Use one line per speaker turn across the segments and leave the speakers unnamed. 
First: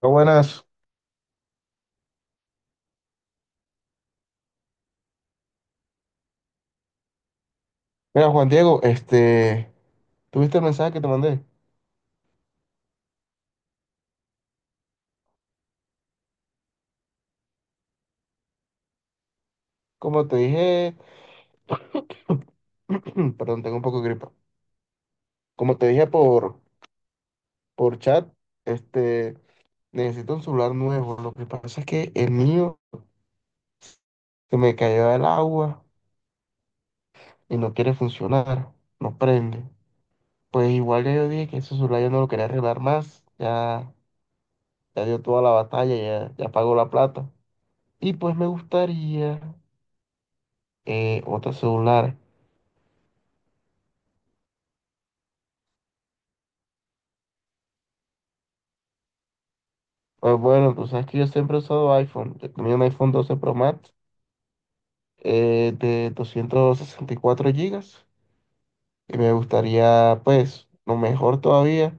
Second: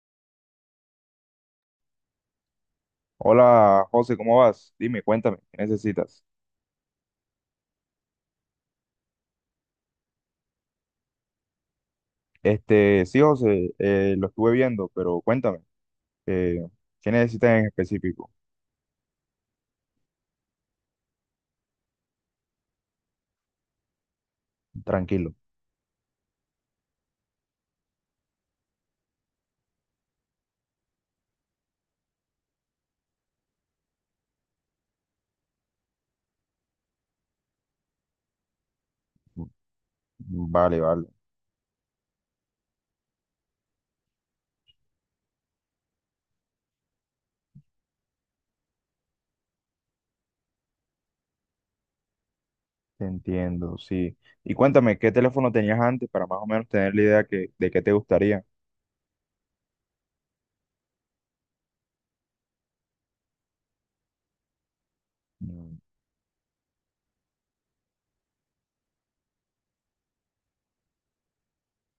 Hola, buenas.
Hola José, ¿cómo vas? Dime, cuéntame, ¿qué necesitas?
Mira, Juan Diego, ¿tuviste el mensaje que te mandé?
Sí, José, lo estuve viendo, pero cuéntame, eh, ¿qué necesitas en específico?
Como te dije, perdón, tengo un poco de gripa.
Tranquilo.
Como te dije por chat, este, necesito un celular nuevo. Lo que pasa es que el mío se me cayó del agua y no quiere funcionar, no
Mm,
prende. Pues
Vale,
igual
vale,
ya yo dije que ese celular yo no lo quería arreglar más, ya, ya dio toda la batalla, ya, ya pagó la plata. Y pues me gustaría otro celular.
te entiendo, sí. Y cuéntame, ¿qué teléfono tenías antes para más o menos tener la idea de qué te gustaría?
Pues bueno, tú sabes que yo siempre he usado iPhone. Yo tenía un iPhone 12 Pro Max
Mm,
de 264 gigas y me gustaría, pues, lo mejor todavía,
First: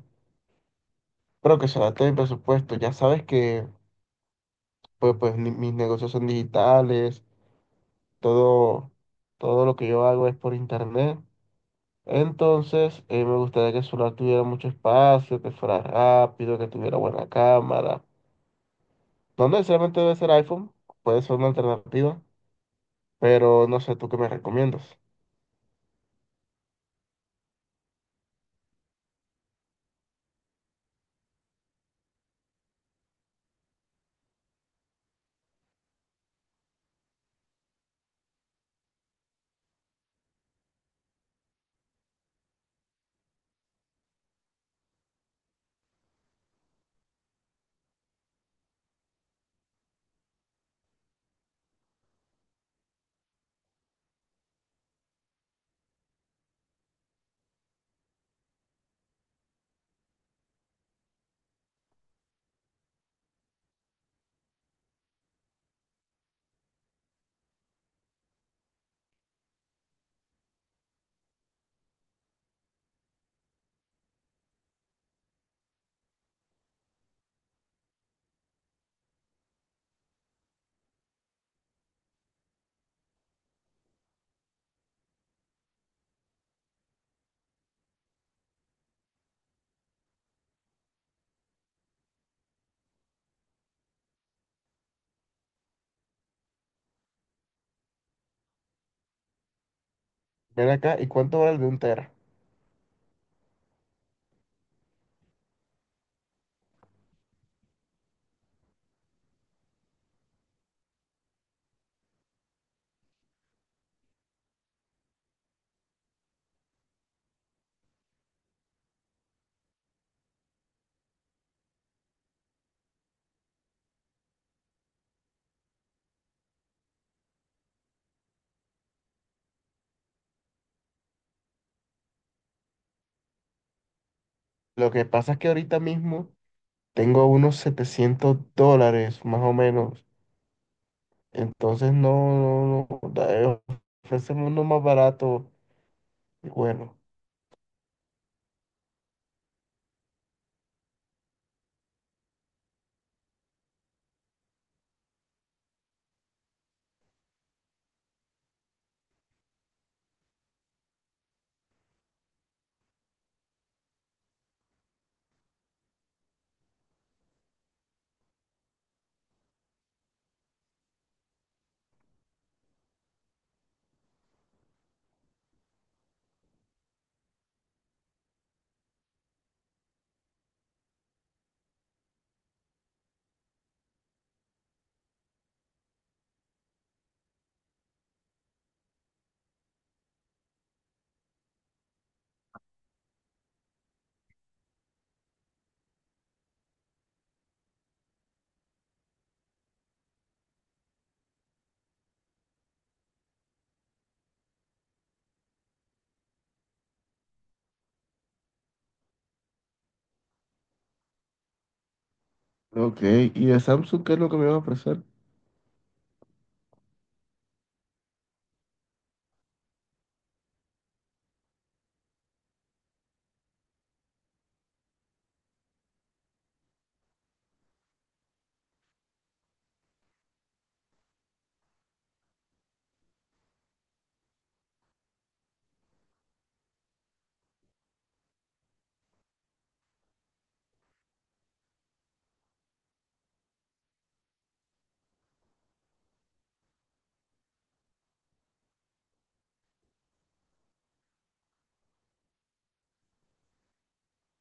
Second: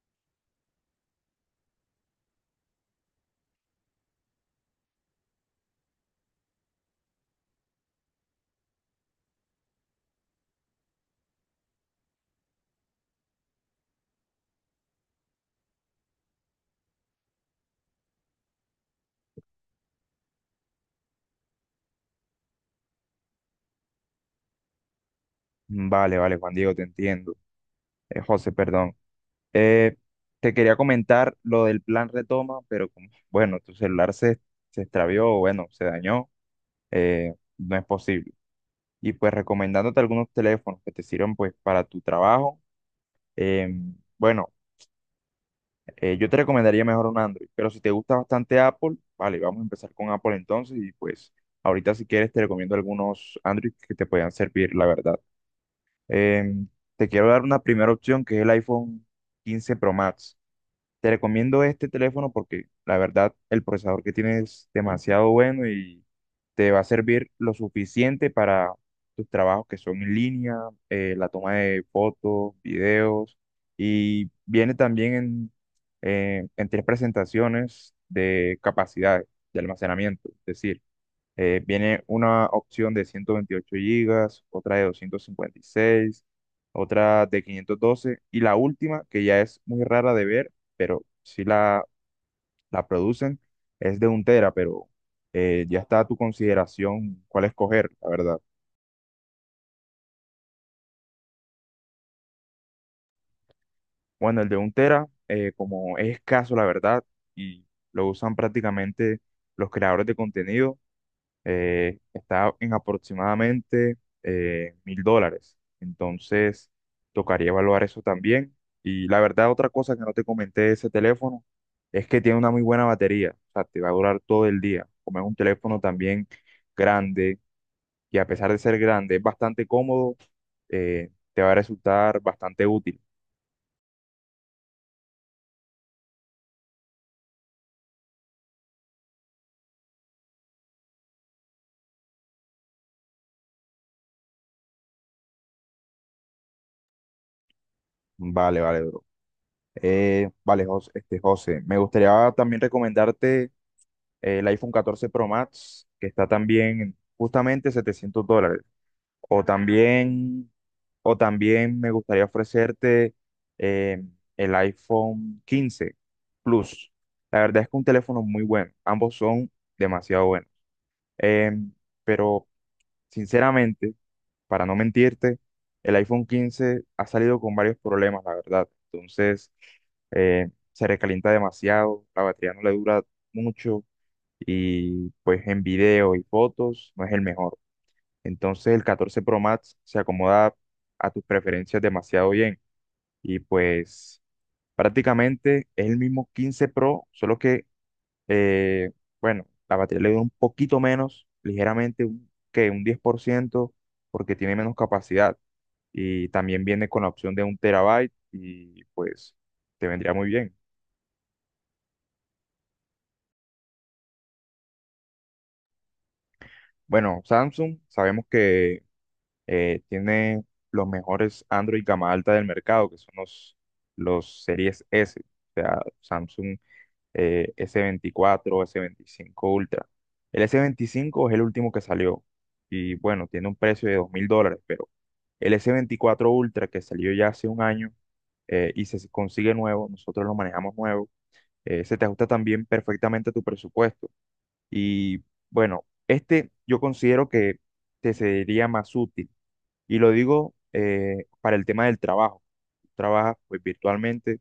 pero que se adapte a mi presupuesto. Ya sabes que, pues, mis negocios son digitales, todo, todo lo que yo hago es por internet. Entonces, me gustaría que el celular tuviera mucho espacio, que fuera rápido, que tuviera buena cámara. No necesariamente debe ser iPhone, puede ser una alternativa. Pero no sé, ¿tú qué me recomiendas?
Vale, vale, Juan Diego, te entiendo. José, perdón. Eh, Te quería comentar lo del plan retoma, pero como, bueno, se extravió, bueno, se dañó, no es posible. Y pues recomendándote algunos teléfonos que te sirvan pues para tu trabajo. Bueno, yo te recomendaría mejor un Android, pero si te gusta bastante Apple, vale, vamos a empezar con Apple entonces y pues ahorita si quieres te recomiendo algunos Android que te puedan servir, la verdad. Em, Te quiero dar una primera opción que es el iPhone 15 Pro Max. Te recomiendo este teléfono porque la verdad el procesador que tiene es demasiado bueno y te va a servir lo suficiente para tus trabajos que son en línea, la toma de fotos, videos y viene también en tres presentaciones de capacidad de almacenamiento. Es decir, viene una opción de 128 gigas, otra de 256, otra de 512 y la última, que ya es muy rara de ver, pero la producen, es de un tera, pero ya está a tu consideración cuál escoger, la verdad.
Ven acá, ¿y cuánto vale el de un tera?
Bueno, el de un tera, como es escaso, la verdad, y lo usan prácticamente los creadores de contenido, está en aproximadamente $1000. Entonces, tocaría evaluar eso también. Y la verdad, otra cosa que no te comenté de ese teléfono es que tiene una muy buena batería. O sea, te va a durar todo el día. Como es un teléfono también grande y a pesar de ser grande, es bastante cómodo, te va a resultar bastante útil.
Lo que pasa es que ahorita mismo tengo unos $700, más o menos. Entonces, no, no, no, ofréceme uno más barato. Y bueno,
Vale, vale, bro. Vale, José, me gustaría también recomendarte el iPhone 14 Pro Max, que está también en justamente $700. O también, o también me gustaría ofrecerte eh, el iPhone 15 Plus. La verdad es que un teléfono muy bueno. Ambos son demasiado buenos. Em, pero sinceramente, para no mentirte, el iPhone 15 ha salido con varios problemas, la verdad. Entonces, se recalienta demasiado, la batería no le dura mucho y pues en video y fotos no es el mejor. Entonces el 14 Pro Max se acomoda a tus preferencias demasiado bien y pues prácticamente es el mismo 15 Pro, eh, bueno, la batería le dura un poquito menos, ligeramente, que un 10% porque tiene menos capacidad y también viene con la opción de un terabyte y pues te vendría muy bien.
ok, ¿y de Samsung qué es lo que me va a ofrecer?
Bueno, Samsung, sabemos que tiene los mejores Android gama alta del mercado, que son los series S, o sea, Samsung s 24, s 25 Ultra. El s 25 es el último que salió y bueno, tiene un precio de $2000, pero el s 24 Ultra que salió ya hace un año y se consigue nuevo, nosotros lo manejamos nuevo, se te ajusta también perfectamente a tu presupuesto. Y bueno, este yo considero que te sería más útil y lo digo para el tema del trabajo. Tú trabajas pues virtualmente,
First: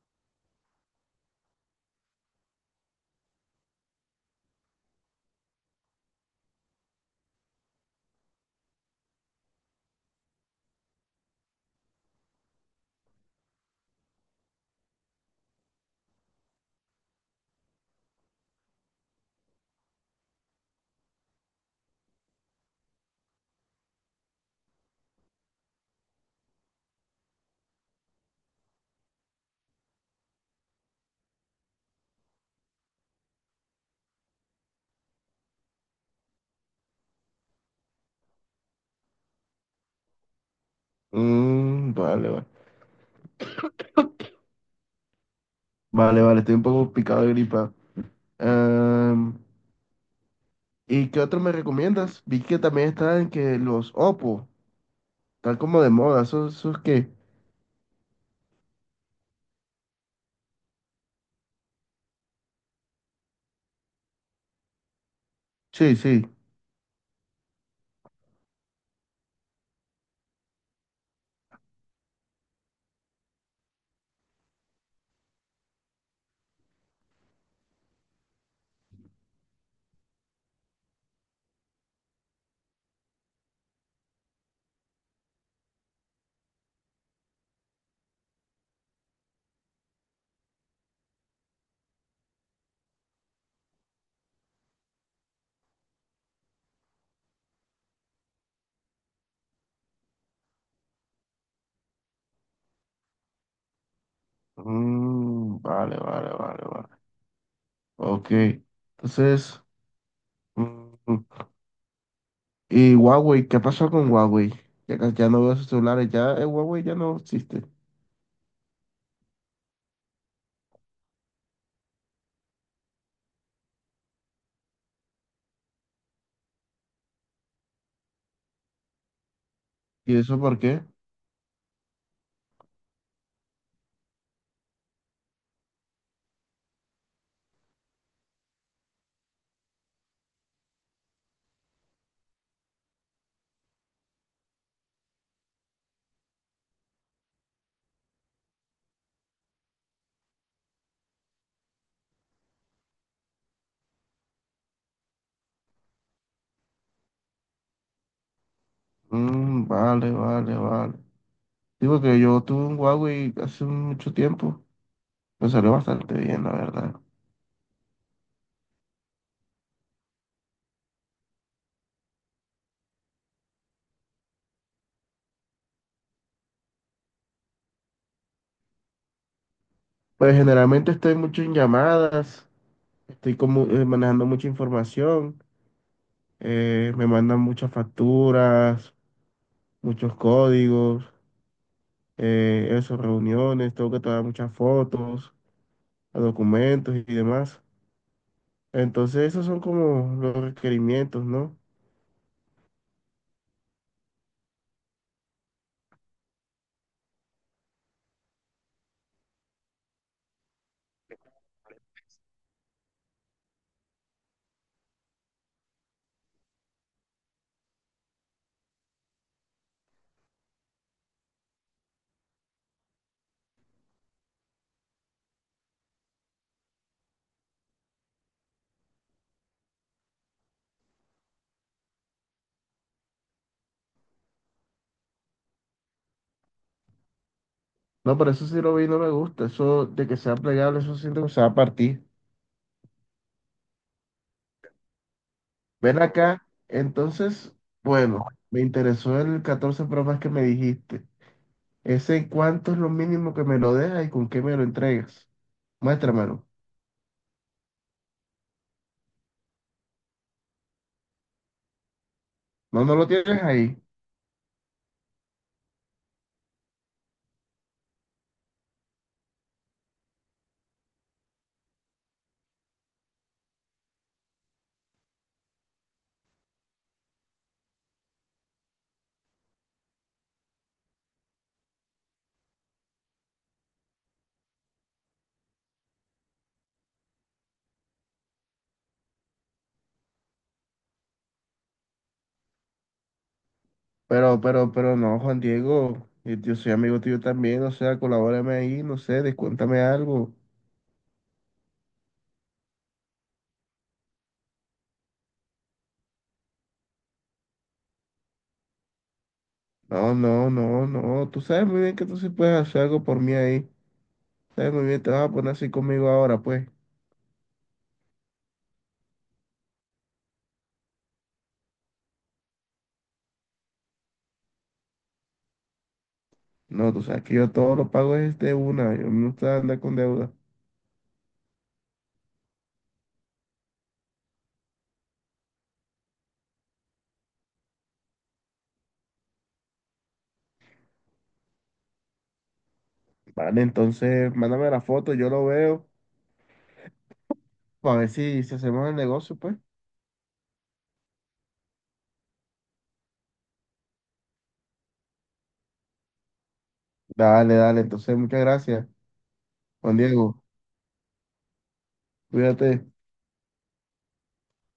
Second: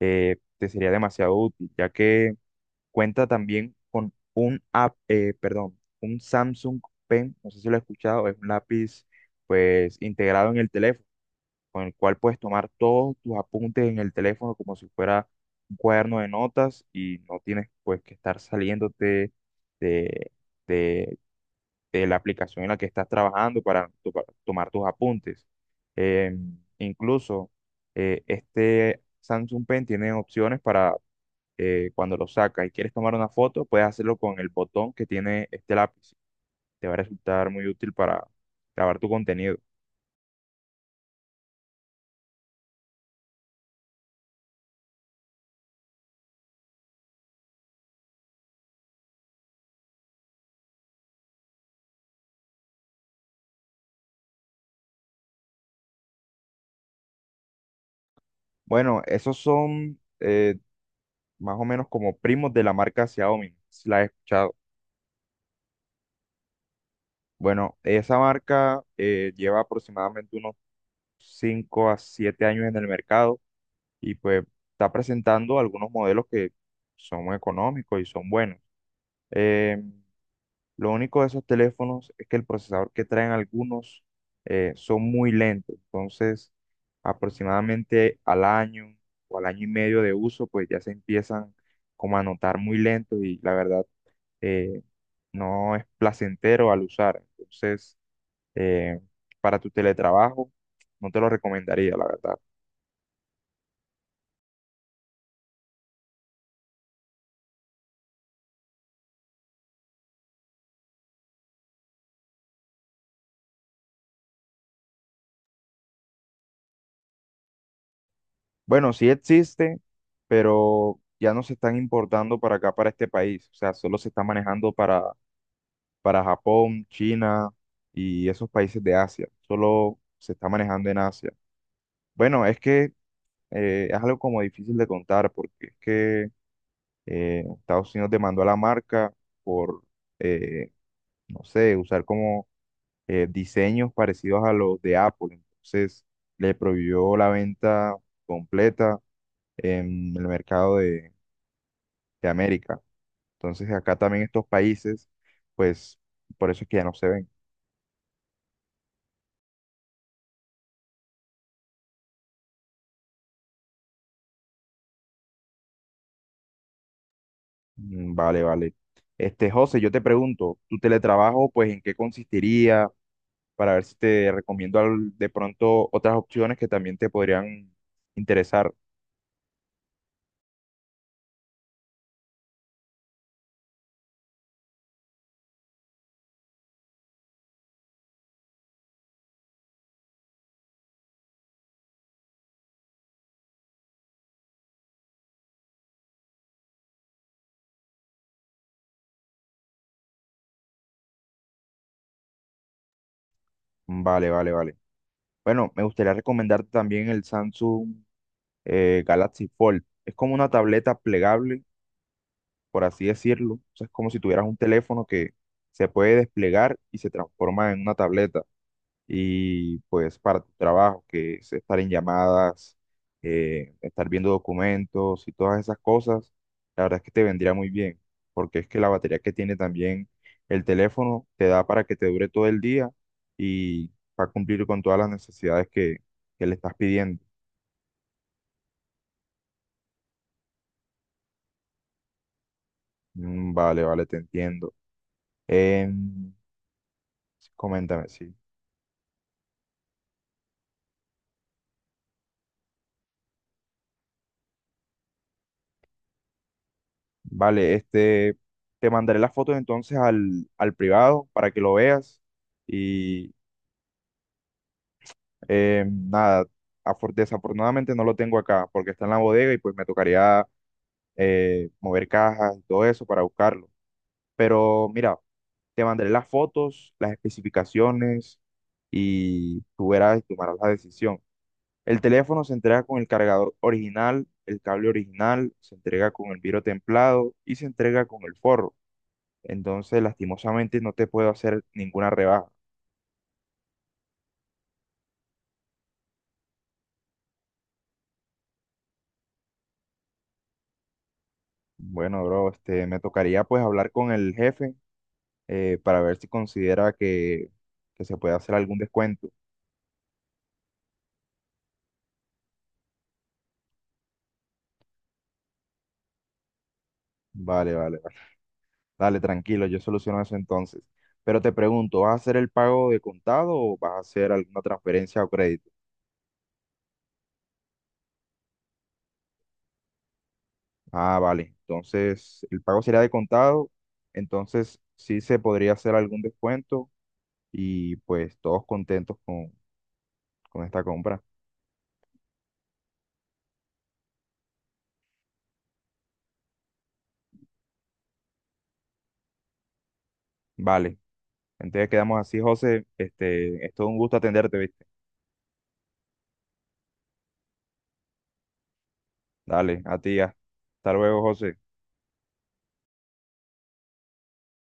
te sería demasiado útil, ya que cuenta también con un app, perdón, un Samsung Pen, no sé si lo he escuchado, es un lápiz pues integrado en el teléfono, con el cual puedes tomar todos tus apuntes en el teléfono como si fuera un cuaderno de notas y no tienes pues que estar saliéndote de, de de la aplicación en la que estás trabajando para tomar tus apuntes. Eh, incluso este Samsung Pen tiene opciones para cuando lo sacas y quieres tomar una foto, puedes hacerlo con el botón que tiene este lápiz. Te va a resultar muy útil para grabar tu contenido.
Mm, vale, vale. Vale, vale, estoy un poco picado de gripa. Em, ¿y qué otro me recomiendas? Vi que también están que los Oppo, están como de moda, ¿esos qué?
Bueno, esos son más o menos como primos de la marca Xiaomi, si la he escuchado.
Sí, sí.
Bueno, esa marca lleva aproximadamente unos 5 a 7 años en el mercado y pues está presentando algunos modelos que son económicos y son buenos. Eh, lo único de esos teléfonos es que el procesador que traen algunos son muy lentos, entonces aproximadamente al año o al año y medio de uso, pues ya se empiezan como a notar muy lentos y la verdad eh, no es placentero al usar. Entonces, eh, para tu teletrabajo, no te lo recomendaría, la verdad.
Mm, vale, vale, vale, vale. Ok. Entonces, mm, ¿y Huawei? ¿Qué pasó con Huawei? Ya, ya no veo sus celulares, ya Huawei ya no existe.
Bueno, sí existe, pero ya no se están importando para acá, para este país. O sea, solo se está manejando para Japón, China y esos países de Asia. Solo
¿Y
se
eso
está
por qué?
manejando en Asia. Bueno, es que es algo como difícil de contar porque es que Estados Unidos demandó a la marca por, eh, no sé, usar como diseños parecidos a los de Apple. Entonces le prohibió la venta completa en el mercado de América. Entonces acá también estos países, pues por eso es que ya no se ven.
Mm, vale, vale, vale. Digo que yo tuve un Huawei hace mucho tiempo. Me salió bastante bien, la verdad.
Vale, vale. Este, José, yo te pregunto, ¿tu teletrabajo, pues en qué consistiría? Para ver si te recomiendo de pronto otras opciones que también te podrían interesar.
Pues generalmente estoy mucho en llamadas, estoy como manejando mucha información, me mandan muchas facturas, muchos códigos. Eso, reuniones, tengo que tomar muchas fotos, documentos y demás. Entonces, esos son como los requerimientos, ¿no?
Vale, vale, vale. Bueno, me gustaría recomendarte también el Samsung Galaxy Fold. Es como una tableta plegable, por así decirlo. O sea, es como si tuvieras un teléfono que se puede desplegar y se transforma en una tableta. Y pues para tu trabajo, que es estar en llamadas, estar viendo documentos y todas esas cosas, la verdad es que te vendría muy bien, porque es que la batería que tiene también el teléfono te da para que te dure todo el día y va a cumplir con todas las necesidades que le estás pidiendo.
No, pero eso sí lo vi y no me gusta. Eso de que sea plegable, eso siento que se va a partir.
Vale, vale, te entiendo.
Ven
Em,
acá, entonces,
Coméntame,
bueno,
sí.
me interesó el 14 Pro Max que me dijiste. ¿Ese cuánto es lo mínimo que me lo dejas y con qué me lo entregas? Muéstramelo.
Vale, este, te mandaré las fotos entonces al privado para que lo veas.
No, no lo tienes ahí.
Nada, afor- Desafortunadamente no lo tengo acá porque está en la bodega y pues me tocaría mover cajas y todo eso para buscarlo. Pero mira, te mandaré las fotos, las especificaciones y tú verás y tomarás la decisión. El teléfono se entrega con el cargador original, el cable original, se entrega con el vidrio templado y se entrega con el forro. Entonces, lastimosamente no te puedo hacer ninguna rebaja.
Pero no, Juan Diego, yo soy amigo tuyo también, o sea, colabórame ahí, no sé, descuéntame algo.
Bueno, bro, este, me tocaría pues hablar con el jefe para ver si considera que se puede hacer algún descuento.
No, no, no, no, tú sabes muy bien que tú sí puedes hacer algo por mí ahí. Sabes muy bien, te vas a poner así conmigo ahora, pues.
Vale, vale, vale. Dale, tranquilo, yo soluciono eso entonces. Pero te pregunto, ¿vas a hacer el pago de contado o vas a hacer alguna transferencia o crédito?
No, tú sabes que yo todo lo pago es de una, yo no gusta andar con deuda.
Ah, vale. Entonces, el pago sería de contado. Entonces, sí se podría hacer algún descuento y pues todos con esta compra.
Vale, entonces, mándame la foto, yo lo veo, para ver si hacemos el negocio, pues.
Vale. Entonces quedamos así, José. Este, es todo un gusto atenderte, ¿viste?
Dale, dale, entonces, muchas gracias,
Dale,
Juan
a ti. Ya
Diego,
Hasta luego, José.
cuídate.